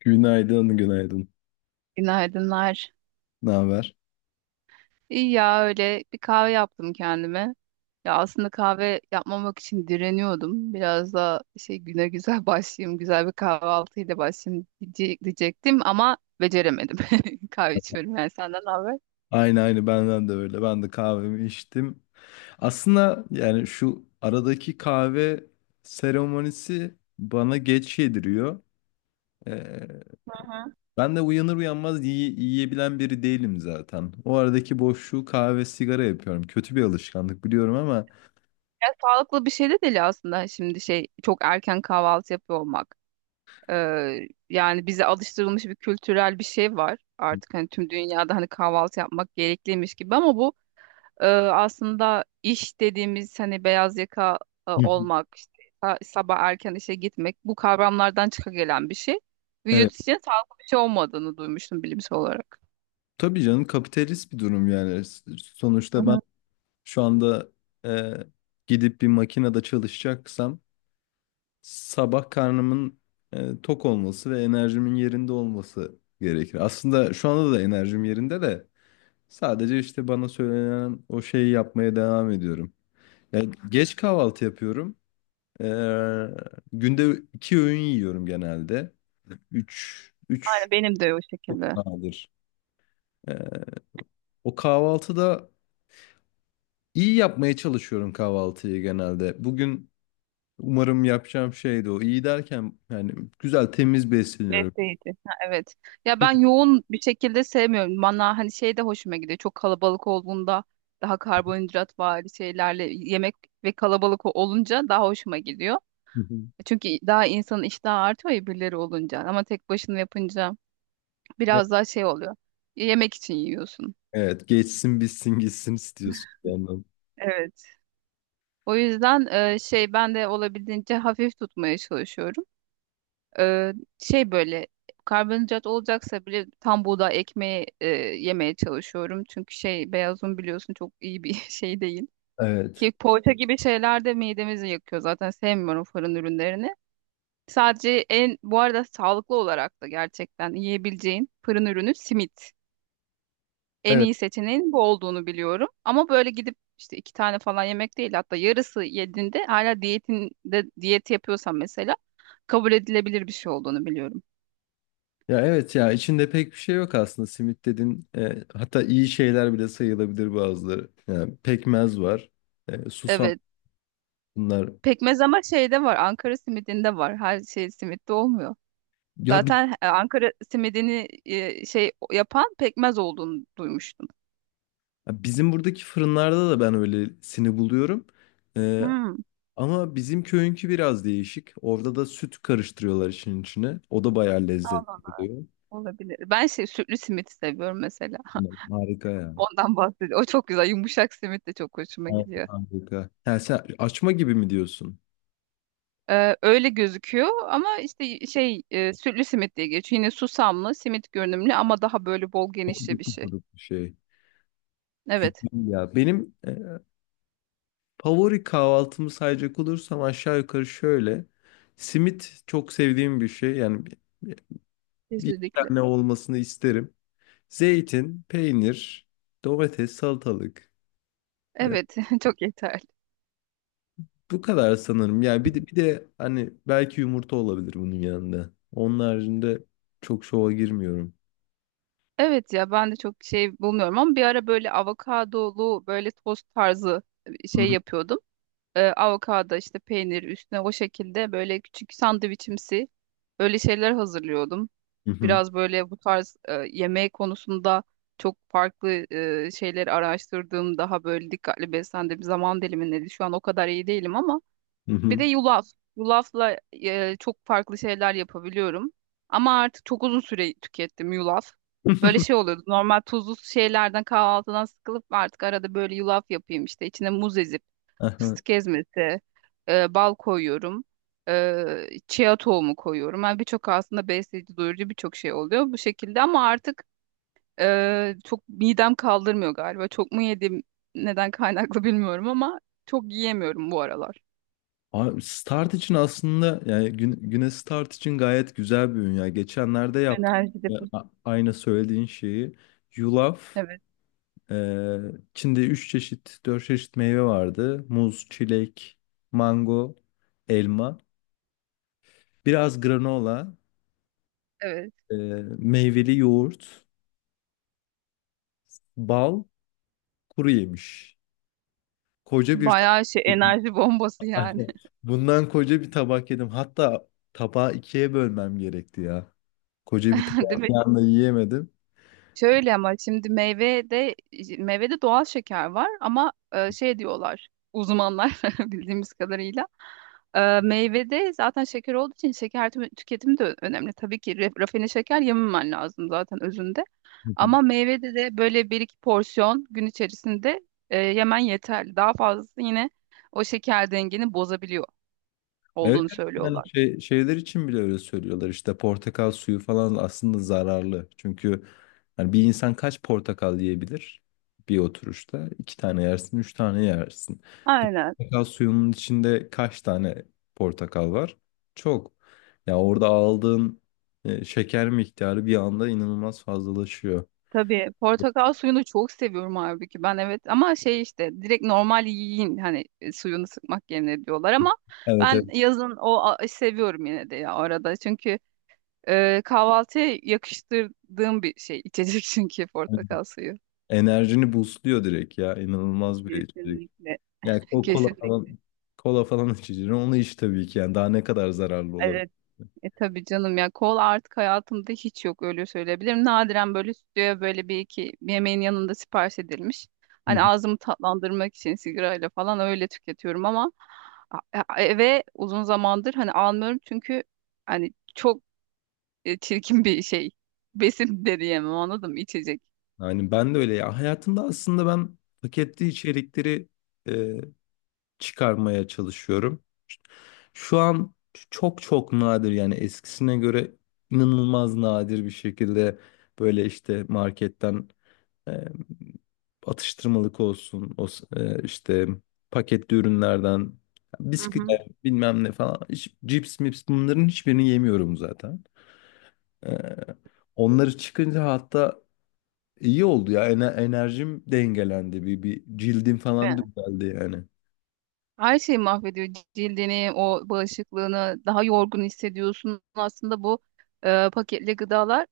Günaydın, günaydın. Günaydınlar. Ne haber? İyi ya öyle bir kahve yaptım kendime. Ya aslında kahve yapmamak için direniyordum. Biraz da şey güne güzel başlayayım, güzel bir kahvaltıyla başlayayım diyecektim ama beceremedim. Kahve içiyorum yani senden ne haber? Aynı aynı benden de öyle. Ben de kahvemi içtim. Aslında yani şu aradaki kahve seremonisi bana geç yediriyor. Ee, Hı hı. ben de uyanır uyanmaz yiyebilen biri değilim zaten. O aradaki boşluğu kahve sigara yapıyorum. Kötü bir alışkanlık biliyorum ama Ya sağlıklı bir şey de değil aslında şimdi şey çok erken kahvaltı yapıyor olmak. Ee, Yani bize alıştırılmış bir kültürel bir şey var. Artık hani tüm dünyada hani kahvaltı yapmak gerekliymiş gibi ama bu aslında iş dediğimiz hani beyaz yaka hı hı. olmak, işte sabah erken işe gitmek bu kavramlardan çıka gelen bir şey. Vücut Evet. için sağlıklı bir şey olmadığını duymuştum bilimsel olarak. Tabii canım kapitalist bir durum yani. Hı Sonuçta ben hı. şu anda e, gidip bir makinede çalışacaksam sabah karnımın tok olması ve enerjimin yerinde olması gerekir. Aslında şu anda da enerjim yerinde de sadece işte bana söylenen o şeyi yapmaya devam ediyorum. Yani geç kahvaltı yapıyorum. Ee, günde iki öğün yiyorum genelde. Üç Aynen benim de o çok şekilde. nadir. Ee, o kahvaltıda iyi yapmaya çalışıyorum kahvaltıyı genelde. Bugün umarım yapacağım şey de o. İyi derken yani güzel temiz besleniyorum. Besleyici. Ha, evet. Ya ben yoğun bir şekilde sevmiyorum. Bana hani şey de hoşuma gidiyor. Çok kalabalık olduğunda daha karbonhidrat var şeylerle yemek ve kalabalık olunca daha hoşuma gidiyor. Çünkü daha insanın iştahı artıyor ya birileri olunca. Ama tek başına yapınca biraz daha şey oluyor. Yemek için yiyorsun. Evet, geçsin bitsin gitsin istiyorsun bir yandan. Evet. O yüzden şey ben de olabildiğince hafif tutmaya çalışıyorum. E, Şey böyle karbonhidrat olacaksa bile tam buğday ekmeği yemeye çalışıyorum. Çünkü şey beyaz un biliyorsun çok iyi bir şey değil. Evet. Ki poğaça gibi şeyler de midemizi yakıyor zaten sevmiyorum fırın ürünlerini. Sadece en bu arada sağlıklı olarak da gerçekten yiyebileceğin fırın ürünü simit. En Evet. iyi seçeneğin bu olduğunu biliyorum. Ama böyle gidip işte iki tane falan yemek değil, hatta yarısı yediğinde hala diyetinde diyet yapıyorsan mesela kabul edilebilir bir şey olduğunu biliyorum. Ya evet, ya içinde pek bir şey yok aslında simit dedin. Hatta iyi şeyler bile sayılabilir bazıları. Yani pekmez var. Susam Evet. bunlar. Pekmez ama şeyde var. Ankara simidinde var. Her şey simitte olmuyor. Ya bi- Zaten Ankara simidini şey yapan pekmez olduğunu duymuştum. Bizim buradaki fırınlarda da ben öylesini buluyorum. E, Hmm. ama bizim köyünkü biraz değişik. Orada da süt karıştırıyorlar işin içine. O da bayağı Allah lezzetli Allah. oluyor. Olabilir. Ben şey sütlü simit seviyorum mesela. Harika ya. Ondan bahsediyorum. O çok güzel. Yumuşak simit de çok hoşuma Harika. gidiyor. Harika. Yani sen açma gibi mi diyorsun? Öyle gözüküyor ama işte şey sütlü simit diye geçiyor. Yine susamlı simit görünümlü ama daha böyle bol genişli bir Okuduk şey. okuduk bir şey. Evet, Güzel ya. Benim favori kahvaltımı sayacak olursam aşağı yukarı şöyle. Simit çok sevdiğim bir şey. Yani bir- iki kesinlikle. tane olmasını isterim. Zeytin, peynir, domates, salatalık. E, Evet, çok yeterli. bu kadar sanırım. Yani bir de hani belki yumurta olabilir bunun yanında. Onun haricinde çok şova girmiyorum. Evet ya ben de çok şey bulmuyorum ama bir ara böyle avokadolu böyle tost tarzı Hı şey hı. yapıyordum. Avokado işte peynir üstüne o şekilde böyle küçük sandviçimsi öyle şeyler hazırlıyordum. Hı hı. Biraz böyle bu tarz yemeği konusunda çok farklı şeyleri araştırdığım daha böyle dikkatli beslendiğim zaman dilimindeydi. Şu an o kadar iyi değilim ama Hı bir hı. de yulaf. Yulafla çok farklı şeyler yapabiliyorum. Ama artık çok uzun süre tükettim yulaf. Böyle şey oluyordu. Normal tuzlu şeylerden kahvaltıdan sıkılıp artık arada böyle yulaf yapayım işte içine muz ezip Aha. fıstık ezmesi, bal koyuyorum. E, Chia tohumu koyuyorum. Yani birçok aslında besleyici, doyurucu birçok şey oluyor bu şekilde ama artık çok midem kaldırmıyor galiba. Çok mu yedim, neden kaynaklı bilmiyorum ama çok yiyemiyorum bu aralar. Abi Start için aslında yani Güne Güneş Start için gayet güzel bir ürün ya. Geçenlerde yaptım. Enerji Ya, deposu. Aynı söylediğin şeyi. Yulaf, Evet, e, içinde 3 çeşit, 4 çeşit meyve vardı. Muz, çilek, mango, elma. Biraz granola, evet. e, meyveli yoğurt, bal, kuru yemiş. Koca bir tabak. Bayağı şey enerji bombası yani. Aynen. Bundan koca bir tabak yedim. Hatta tabağı ikiye bölmem gerekti ya. Koca bir tabağı Değil mi? bir anda yiyemedim. Şöyle ama şimdi meyvede meyvede doğal şeker var ama şey diyorlar uzmanlar bildiğimiz kadarıyla meyvede zaten şeker olduğu için şeker tüketimi de önemli. Tabii ki rafine şeker yememen lazım zaten özünde. Ama meyvede de böyle bir iki porsiyon gün içerisinde yemen yeterli. Daha fazlası yine o şeker dengeni bozabiliyor Evet, olduğunu söylüyorlar. yani şeyler için bile öyle söylüyorlar işte portakal suyu falan aslında zararlı. Çünkü hani bir insan kaç portakal yiyebilir bir oturuşta? İki tane yersin, üç tane yersin. Bir Aynen. portakal suyunun içinde kaç tane portakal var? Çok. Ya orada aldığın şeker miktarı bir anda inanılmaz fazlalaşıyor. Tabii portakal suyunu çok seviyorum halbuki ben, evet, ama şey işte direkt normal yiyin hani suyunu sıkmak yerine diyorlar ama Evet, evet. ben yazın seviyorum yine de ya arada çünkü kahvaltıya yakıştırdığım bir şey içecek çünkü portakal suyu. Enerjini boostluyor direkt ya. İnanılmaz bir içecek. Kesinlikle. Yani o kola Kesinlikle. falan kola falan içeceğim. Onu iç tabii ki yani daha ne kadar zararlı olabilir. E tabii canım ya kol artık hayatımda hiç yok öyle söyleyebilirim. Nadiren böyle stüdyoya böyle bir iki yemeğin yanında sipariş edilmiş. Hani ağzımı tatlandırmak için sigarayla falan öyle tüketiyorum ama eve uzun zamandır hani almıyorum çünkü hani çok çirkin bir şey. Besin de diyemem, anladın mı? İçecek. Yani ben de öyle ya. Hayatımda aslında ben paketli içerikleri e, çıkarmaya çalışıyorum. Şu an çok çok nadir, yani eskisine göre inanılmaz nadir bir şekilde böyle işte marketten E, atıştırmalık olsun, işte paketli ürünlerden, bisküvi, evet, bilmem ne falan, hiç, cips mips, bunların hiçbirini yemiyorum zaten. E, onları çıkınca hatta iyi oldu ya, enerjim dengelendi, bir cildim falan düzeldi yani. Her şeyi mahvediyor cildini, o bağışıklığını, daha yorgun hissediyorsun. Aslında bu paketli gıdalar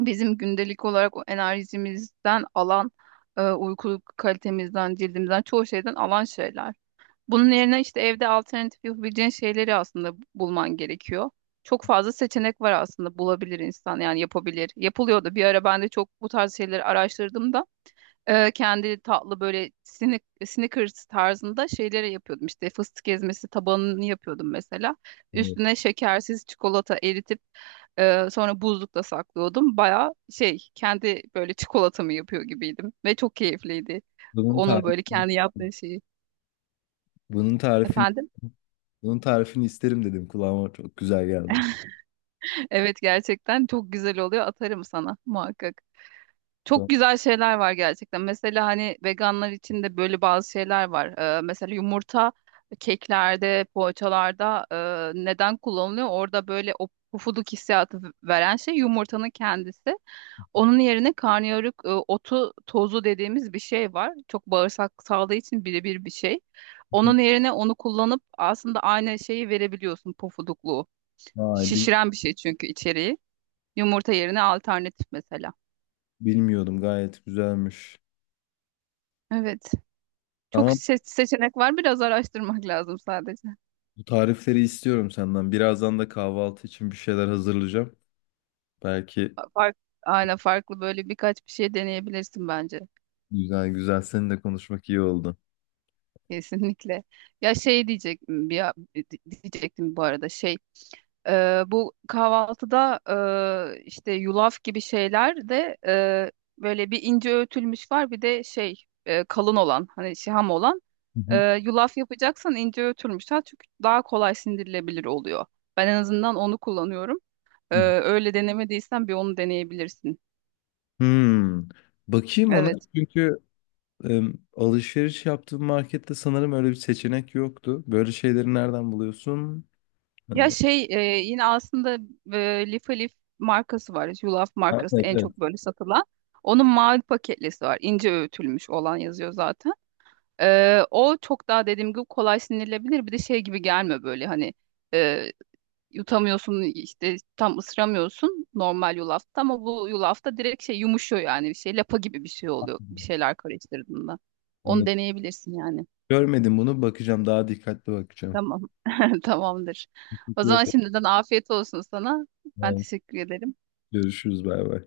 bizim gündelik olarak o enerjimizden alan, uyku kalitemizden, cildimizden çoğu şeyden alan şeyler. Bunun yerine işte evde alternatif yapabileceğin şeyleri aslında bulman gerekiyor. Çok fazla seçenek var, aslında bulabilir insan yani yapabilir. Yapılıyordu. Bir ara ben de çok bu tarz şeyleri araştırdım da kendi tatlı böyle Snickers tarzında şeyleri yapıyordum. İşte fıstık ezmesi tabanını yapıyordum mesela. Evet. Üstüne şekersiz çikolata eritip sonra buzlukta saklıyordum. Baya şey kendi böyle çikolatamı yapıyor gibiydim ve çok keyifliydi. Bunun Onun böyle tarifini, kendi yaptığı şeyi. bunun tarifini, Efendim? bunun tarifini isterim dedim, kulağıma çok güzel geldi. Evet, gerçekten çok güzel oluyor. Atarım sana muhakkak. Çok güzel şeyler var gerçekten. Mesela hani veganlar için de böyle bazı şeyler var. Mesela yumurta keklerde, poğaçalarda neden kullanılıyor? Orada böyle o pufuduk hissiyatı veren şey yumurtanın kendisi. Onun yerine karnıyarık otu tozu dediğimiz bir şey var. Çok bağırsak sağlığı için birebir bir şey. Onun yerine onu kullanıp aslında aynı şeyi verebiliyorsun, pufudukluğu. Vay bil- Şişiren bir şey çünkü içeriği. Yumurta yerine alternatif mesela. Bilmiyordum, gayet güzelmiş. Evet. Çok Ama seçenek var. Biraz araştırmak lazım sadece. bu tarifleri istiyorum senden. Birazdan da kahvaltı için bir şeyler hazırlayacağım. Belki Fa- Fark, aynen farklı böyle birkaç bir şey deneyebilirsin bence. güzel güzel seninle konuşmak iyi oldu. Kesinlikle. Ya şey diyecek bir diyecektim bu arada şey bu kahvaltıda işte yulaf gibi şeyler de böyle bir ince öğütülmüş var, bir de şey kalın olan hani şiham olan. Hı hı, Yulaf yapacaksan ince öğütülmüş. Ha, çünkü daha kolay sindirilebilir oluyor. Ben en azından onu kullanıyorum. Ee, hı. Öyle denemediysen bir onu deneyebilirsin. Hmm. Bakayım ona Evet. çünkü alışveriş yaptığım markette sanırım öyle bir seçenek yoktu. Böyle şeyleri nereden buluyorsun? Ee, Ya şey yine aslında Lif Alif markası var. Yulaf Evet, markası en evet. çok böyle satılan. Onun mavi paketlisi var. İnce öğütülmüş olan yazıyor zaten. O çok daha dediğim gibi kolay sindirilebilir. Bir de şey gibi gelme böyle hani e, yutamıyorsun, işte tam ısıramıyorsun normal yulafta, ama bu yulafta direkt şey yumuşuyor, yani bir şey lapa gibi bir şey oluyor bir şeyler karıştırdığında. Onu Anladım. deneyebilirsin yani. Görmedim bunu, bakacağım, daha dikkatli bakacağım. Tamam. Tamamdır. O zaman şimdiden afiyet olsun sana. Ben Evet. teşekkür ederim. Görüşürüz, bay bay.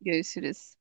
Görüşürüz.